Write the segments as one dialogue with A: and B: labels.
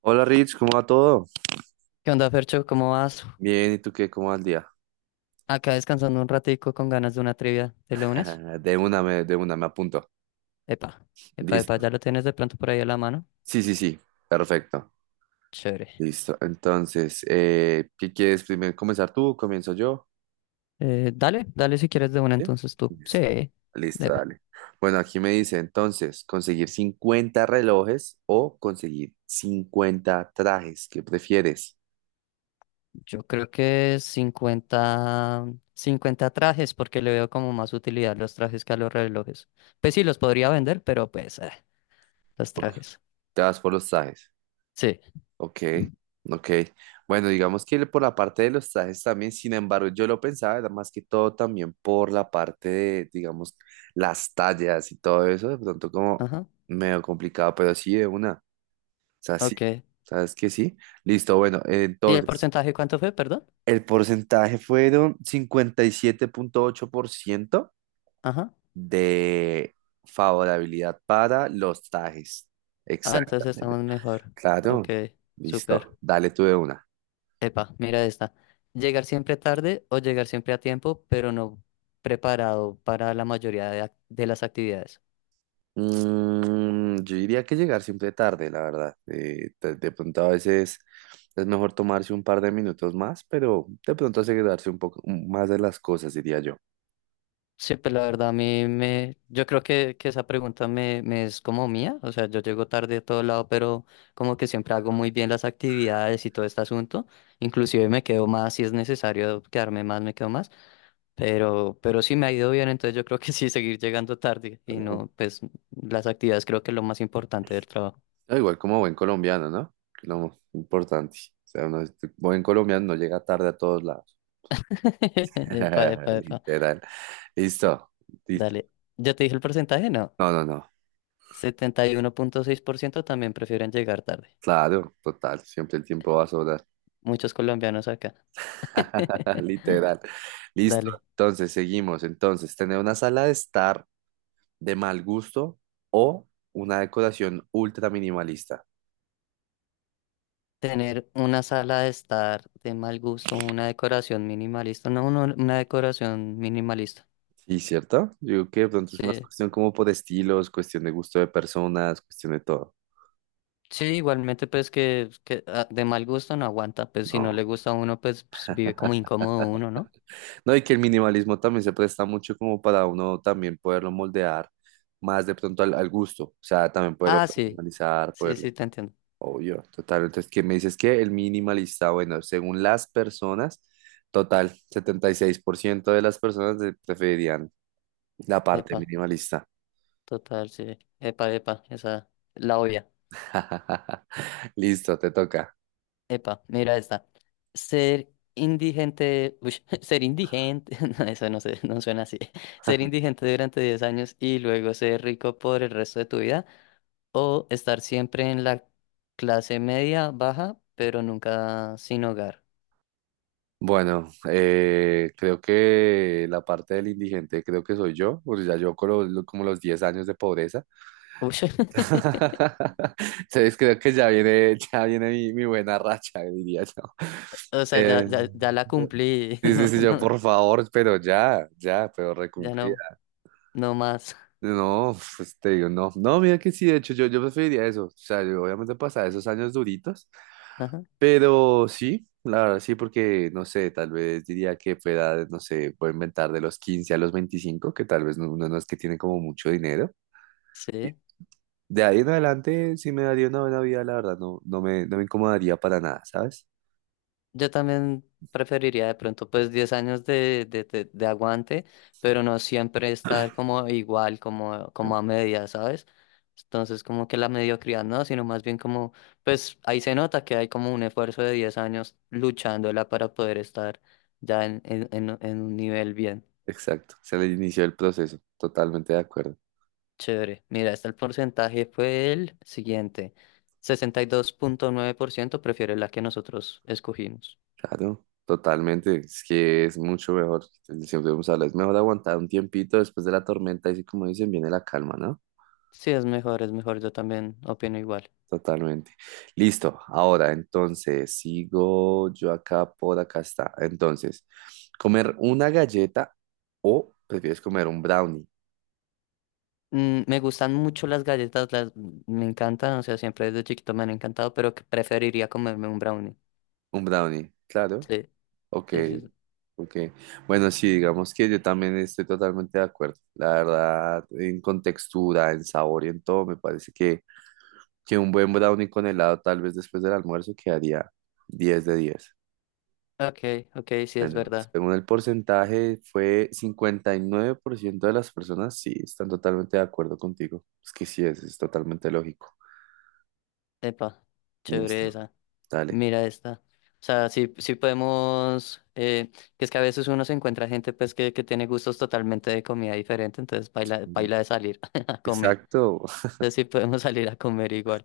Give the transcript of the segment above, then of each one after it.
A: Hola Rich, ¿cómo va todo?
B: ¿Qué onda, Fercho? ¿Cómo vas?
A: Bien, ¿y tú qué? ¿Cómo va el día?
B: Acá descansando un ratico con ganas de una trivia de lunes.
A: De una, me apunto.
B: Epa, epa, epa,
A: Listo.
B: ya lo tienes de pronto por ahí a la mano.
A: Sí, sí, sí, perfecto.
B: Chévere.
A: Listo. Entonces, ¿qué quieres primero comenzar tú? ¿Comienzo yo?
B: Dale, dale, si quieres de una
A: ¿Sí?
B: entonces tú. Sí,
A: Listo. Listo,
B: epa.
A: dale. Bueno, aquí me dice entonces, ¿conseguir 50 relojes o conseguir 50 trajes? ¿Qué prefieres?
B: Yo creo que cincuenta trajes, porque le veo como más utilidad a los trajes que a los relojes. Pues sí, los podría vender, pero pues los
A: Ok,
B: trajes.
A: te vas por los trajes.
B: Sí,
A: Ok, ok. Bueno, digamos que por la parte de los trajes también, sin embargo, yo lo pensaba, era más que todo también por la parte de, digamos, las tallas y todo eso, de pronto como
B: ajá,
A: medio complicado, pero sí de una. O sea, sí,
B: ok.
A: ¿sabes qué? Sí. Listo, bueno,
B: ¿Y el
A: entonces,
B: porcentaje cuánto fue, perdón?
A: el porcentaje fueron 57,8%
B: Ajá.
A: de favorabilidad para los trajes.
B: Ah, entonces estamos
A: Exactamente.
B: mejor. Ok,
A: Claro,
B: súper.
A: listo, dale tú de una.
B: Epa, mira esta. Llegar siempre tarde, o llegar siempre a tiempo pero no preparado para la mayoría de las actividades.
A: Yo diría que llegar siempre tarde, la verdad. De pronto a veces es mejor tomarse un par de minutos más, pero de pronto asegurarse un poco más de las cosas, diría yo.
B: Sí, pues la verdad a mí Yo creo que esa pregunta me es como mía. O sea, yo llego tarde a todo lado, pero como que siempre hago muy bien las actividades y todo este asunto. Inclusive me quedo más, si es necesario quedarme más, me quedo más. Pero sí me ha ido bien, entonces yo creo que sí, seguir llegando tarde y
A: Pero
B: no, pues las actividades, creo que es lo más importante del trabajo.
A: da igual como buen colombiano, ¿no? Que lo importante. O sea, buen colombiano no llega tarde a todos lados.
B: Epa, epa, epa.
A: Literal. Listo, listo.
B: Dale. Ya te dije el porcentaje, no.
A: No, no, no.
B: 71,6% también prefieren llegar tarde.
A: Claro, total. Siempre el tiempo va a sobrar.
B: Muchos colombianos acá.
A: Literal. Listo.
B: Dale.
A: Entonces, seguimos. Entonces, tener una sala de estar de mal gusto o una decoración ultra minimalista.
B: Tener una sala de estar de mal gusto, una decoración minimalista. No, no, una decoración minimalista.
A: Sí, ¿cierto? Yo digo que de pronto es más
B: Sí.
A: cuestión como por estilos, cuestión de gusto de personas, cuestión de todo.
B: Sí, igualmente pues que de mal gusto no aguanta. Pues si no
A: No.
B: le gusta a uno, pues, vive como incómodo uno, ¿no?
A: No, y que el minimalismo también se presta mucho como para uno también poderlo moldear más de pronto al, al gusto. O sea, también poderlo
B: Ah, sí.
A: personalizar,
B: Sí,
A: poderlo.
B: sí, te entiendo.
A: Obvio, total. Entonces, ¿qué me dices que el minimalista? Bueno, según las personas, total, 76% de las personas preferirían la parte
B: Epa,
A: minimalista.
B: total, sí. Epa, epa, esa, la obvia.
A: Listo, te toca.
B: Epa, mira esta. Ser indigente, uy, ser indigente, no, eso no sé, no suena así. Ser indigente durante 10 años y luego ser rico por el resto de tu vida, o estar siempre en la clase media baja, pero nunca sin hogar.
A: Bueno, creo que la parte del indigente creo que soy yo, porque ya yo como los 10 años de pobreza.
B: Uy,
A: Entonces creo que ya viene mi buena racha, diría yo.
B: o sea, ya,
A: Eh,
B: ya, ya la cumplí,
A: sí, sí,
B: no,
A: sí, yo
B: no,
A: por favor, pero ya, ya, pero
B: ya no,
A: recumplida.
B: no más.
A: No, pues te digo, no, no, mira que sí, de hecho yo preferiría eso. O sea, yo obviamente pasar esos años duritos.
B: Ajá,
A: Pero sí, la verdad sí, porque no sé, tal vez diría que fue edad, no sé, puedo inventar de los 15 a los 25 que tal vez uno no es que tiene como mucho dinero.
B: sí.
A: De ahí en adelante sí me daría una buena vida, la verdad, no, no me incomodaría para nada, ¿sabes?
B: Yo también preferiría de pronto pues 10 años de aguante, pero no siempre estar como igual, como,
A: Ah,
B: como a media, ¿sabes? Entonces, como que la mediocridad no, sino más bien como, pues, ahí se nota que hay como un esfuerzo de 10 años luchándola para poder estar ya en un nivel bien
A: exacto, se le inició el proceso, totalmente de acuerdo.
B: chévere. Mira, este, el porcentaje fue el siguiente. 62,9% prefiere la que nosotros escogimos.
A: Claro, totalmente, es que es mucho mejor, siempre vamos a hablar, es mejor aguantar un tiempito después de la tormenta y así como dicen, viene la calma, ¿no?
B: Sí, es mejor, yo también opino igual.
A: Totalmente. Listo. Ahora, entonces, sigo yo acá, por acá está. Entonces, ¿comer una galleta o prefieres comer un brownie?
B: Me gustan mucho las galletas, me encantan, o sea, siempre desde chiquito me han encantado, pero que preferiría comerme un brownie.
A: Un brownie, claro.
B: Sí,
A: Ok,
B: sí, sí. Sí.
A: ok. Bueno, sí, digamos que yo también estoy totalmente de acuerdo. La verdad, en contextura, en sabor y en todo, me parece que un buen brownie con helado, tal vez después del almuerzo, quedaría 10 de 10.
B: Ok, ok, sí, es
A: Bueno,
B: verdad.
A: según el porcentaje, fue 59% de las personas sí están totalmente de acuerdo contigo. Es que sí, es totalmente lógico.
B: Epa,
A: Listo,
B: chévere esa.
A: dale.
B: Mira esta. O sea, sí, sí podemos, que es que a veces uno se encuentra gente pues que tiene gustos totalmente de comida diferente, entonces baila, baila de salir a comer.
A: Exacto,
B: Entonces sí podemos salir a comer igual.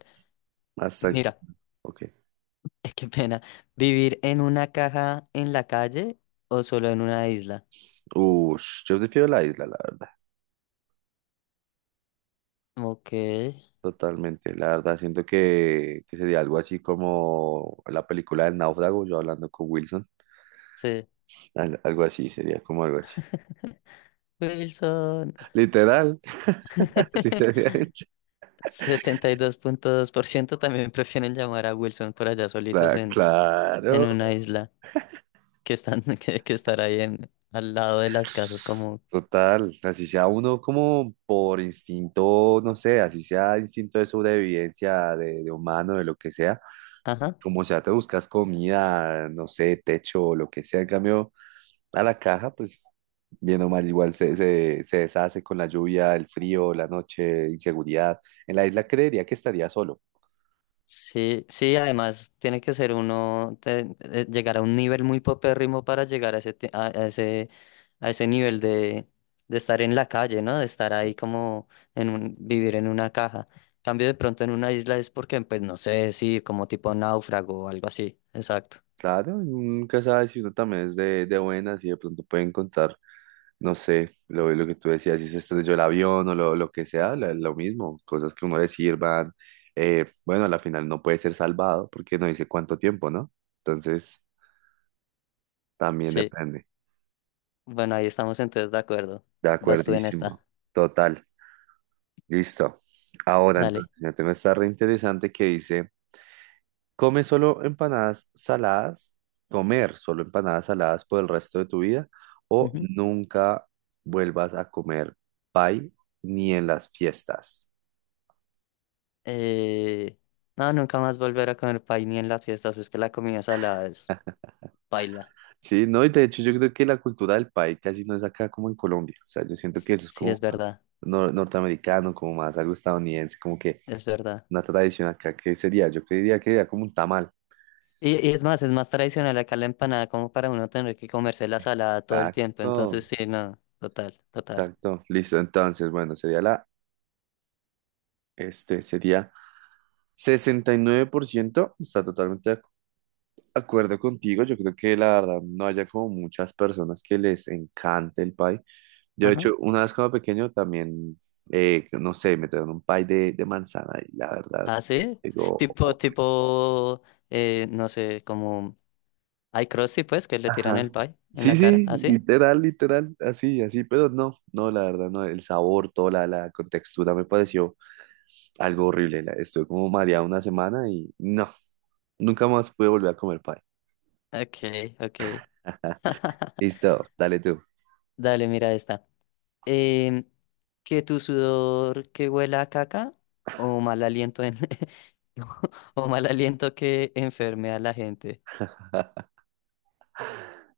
A: más
B: Mira,
A: tranquilo. Ok.
B: qué pena. ¿Vivir en una caja en la calle o solo en una isla?
A: Ush, yo prefiero la isla, la verdad.
B: Ok,
A: Totalmente, la verdad. Siento que sería algo así como la película del náufrago, yo hablando con Wilson.
B: sí.
A: Algo así, sería como algo así.
B: Wilson.
A: Literal, así sería hecho.
B: Setenta y dos punto dos por ciento también prefieren llamar a Wilson por allá solitos en
A: Claro.
B: una isla, que están que estar ahí en al lado de las casas, como,
A: Total, así sea uno como por instinto, no sé, así sea instinto de sobrevivencia, de humano, de lo que sea,
B: ajá.
A: como sea, te buscas comida, no sé, techo, lo que sea, en cambio, a la caja, pues bien o mal, igual se deshace con la lluvia, el frío, la noche, inseguridad. En la isla creería que estaría solo.
B: Sí, sí, además tiene que ser uno, llegar a un nivel muy popérrimo para llegar a ese, a ese, a ese nivel de estar en la calle, ¿no? De estar ahí como vivir en una caja. Cambio, de pronto en una isla es porque, pues no sé, sí, como tipo náufrago o algo así. Exacto.
A: Claro, y uno nunca sabe si uno también es de buenas y de pronto puede encontrar, no sé, lo que tú decías, si se estrelló el avión o lo que sea, lo mismo, cosas que uno le sirvan. Bueno, a la final no puede ser salvado porque no dice cuánto tiempo, ¿no? Entonces, también
B: Sí.
A: depende.
B: Bueno, ahí estamos entonces de acuerdo.
A: De
B: Vas tú en
A: acuerdísimo.
B: esta.
A: Total. Listo. Ahora,
B: Dale.
A: entonces, ya tengo esta re interesante que dice. ¿Come solo empanadas saladas? ¿Comer solo empanadas saladas por el resto de tu vida? ¿O
B: Ujú.
A: nunca vuelvas a comer pie ni en las fiestas?
B: Eh, no, nunca más volver a comer pay ni en las fiestas. Es que la comida salada es paila.
A: Sí, no, y de hecho yo creo que la cultura del pie casi no es acá como en Colombia. O sea, yo siento que
B: S-
A: eso es
B: Sí,
A: como
B: es
A: más
B: verdad.
A: norteamericano, como más algo estadounidense, como que
B: Es verdad.
A: una tradición acá que sería, yo creería que sería como un tamal.
B: Y es más tradicional acá la empanada, como para uno tener que comerse la salada todo el tiempo. Entonces,
A: Exacto,
B: sí, no, total, total.
A: exacto. Listo, entonces, bueno, sería la, este, sería... 69% está totalmente de acuerdo contigo, yo creo que la verdad no haya como muchas personas que les encante el pie. Yo de
B: Ajá.
A: hecho, una vez cuando pequeño también, no sé, me trajeron un pie de manzana y la verdad,
B: Ah, sí, es
A: digo,
B: tipo, no sé, como hay Crusty, pues, que le tiran
A: ajá.
B: el pie en
A: Sí,
B: la cara,
A: sí,
B: así.
A: literal, literal, así, así, pero no, no, la verdad, no, el sabor, toda la contextura me pareció algo horrible. Estuve como mareado una semana y no, nunca más pude volver a comer pie.
B: Okay, okay.
A: Listo, dale tú.
B: Dale, mira esta. Em, que tu sudor que huela a caca, o mal aliento en... o mal aliento que enferme a la gente.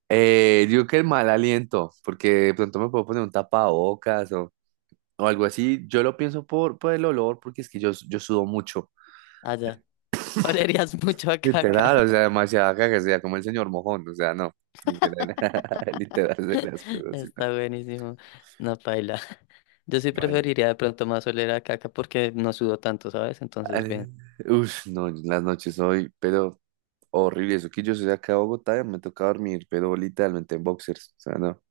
A: Digo que el mal aliento, porque de pronto me puedo poner un tapabocas o, algo así. Yo lo pienso por el olor, porque es que yo sudo mucho.
B: Allá. Olerías mucho a caca.
A: Literal, o sea, demasiada caga, o sea, como el señor mojón, o sea, no. Literal, literal de las cosas, así, ¿no?
B: Está buenísimo. No, paila. Yo sí
A: Bueno.
B: preferiría de pronto más oler a caca, porque no sudo tanto, ¿sabes? Entonces,
A: Eh,
B: bien.
A: Uf, no, las noches hoy, pero horrible. Eso que yo soy de acá de Bogotá, y me toca dormir, pero literalmente en boxers, o sea, no.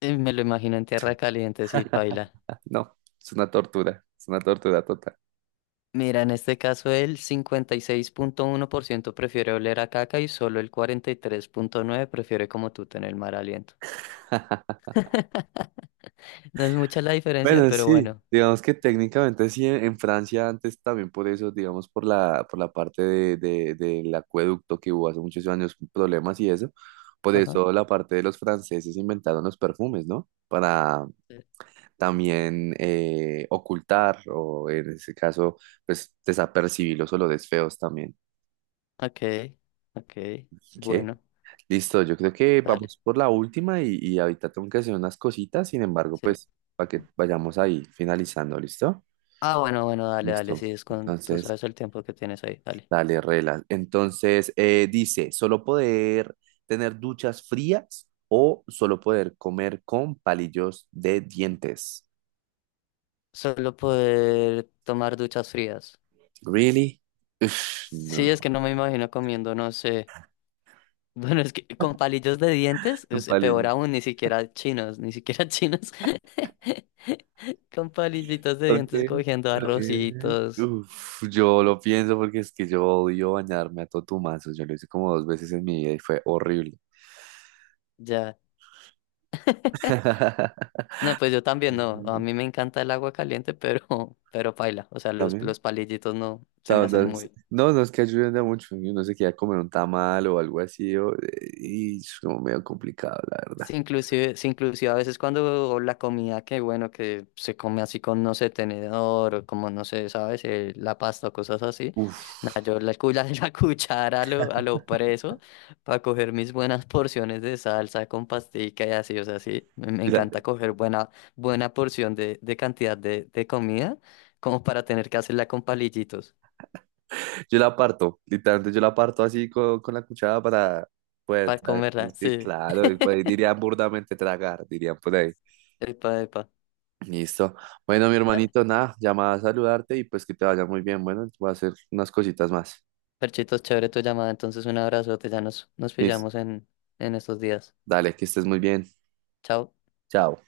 B: Me lo imagino en tierra caliente, sí, paila.
A: No, es una tortura total.
B: Mira, en este caso el 56,1% prefiere oler a caca, y solo el 43,9% prefiere, como tú, tener mal aliento. No es mucha la diferencia,
A: Bueno,
B: pero
A: sí,
B: bueno.
A: digamos que técnicamente sí, en Francia antes también por eso, digamos por la parte del acueducto que hubo hace muchos años, problemas y eso, por
B: Ajá.
A: eso la parte de los franceses inventaron los perfumes, ¿no? Para
B: Sí.
A: también ocultar o en ese caso, pues desapercibir los olores feos también.
B: Ok, ok.
A: ¿Qué?
B: Bueno,
A: Listo, yo creo que
B: dale.
A: vamos por la última y ahorita tengo que hacer unas cositas, sin embargo,
B: Sí.
A: pues para que vayamos ahí finalizando, ¿listo?
B: Ah, bueno, bueno, dale, dale,
A: Listo.
B: sí, es con, tú
A: Entonces,
B: sabes el tiempo que tienes ahí, dale.
A: dale, reglas entonces, dice, ¿solo poder tener duchas frías o solo poder comer con palillos de dientes?
B: Solo poder tomar duchas frías.
A: Really? Uf,
B: Sí, es
A: no.
B: que no me imagino comiendo, no sé. Bueno, es que con palillos de dientes
A: Un
B: es peor
A: palillo.
B: aún, ni siquiera chinos, ni siquiera chinos. Con palillitos de
A: Ok,
B: dientes cogiendo
A: ok.
B: arrocitos,
A: Uf, yo lo pienso porque es que yo odio bañarme a totumazos. Yo lo hice como dos veces en mi vida y fue horrible.
B: ya. No, pues yo también no. A
A: Ujú.
B: mí me encanta el agua caliente, pero paila. O sea, los,
A: ¿También?
B: los palillitos no se me hacen
A: No, sí.
B: muy.
A: No, no, es que ayuden a mucho. Y uno se queda a comer un tamal o algo así. Y es como medio complicado, la verdad.
B: Sí, inclusive a veces cuando la comida que, bueno, que se come así con, no sé, tenedor o como, no sé, ¿sabes? La pasta o cosas así. Nah,
A: Uf.
B: yo la cuchara, a lo preso, para coger mis buenas porciones de salsa con pastica y así, o sea, sí, me
A: Yo la,
B: encanta coger buena, buena porción de cantidad de comida, como para tener que hacerla con palillitos,
A: yo la parto, literalmente yo la parto así con la cuchara para poder
B: para
A: tragar.
B: comerla,
A: Sí,
B: sí,
A: claro, y pues dirían burdamente tragar, dirían por ahí.
B: epa, epa.
A: Listo. Bueno, mi
B: Dale.
A: hermanito, nada, llamada a saludarte y pues que te vaya muy bien. Bueno, voy a hacer unas cositas más.
B: Perchitos, chévere tu llamada. Entonces, un abrazote. Ya nos
A: Listo.
B: pillamos en estos días.
A: Dale, que estés muy bien.
B: Chao.
A: Chao.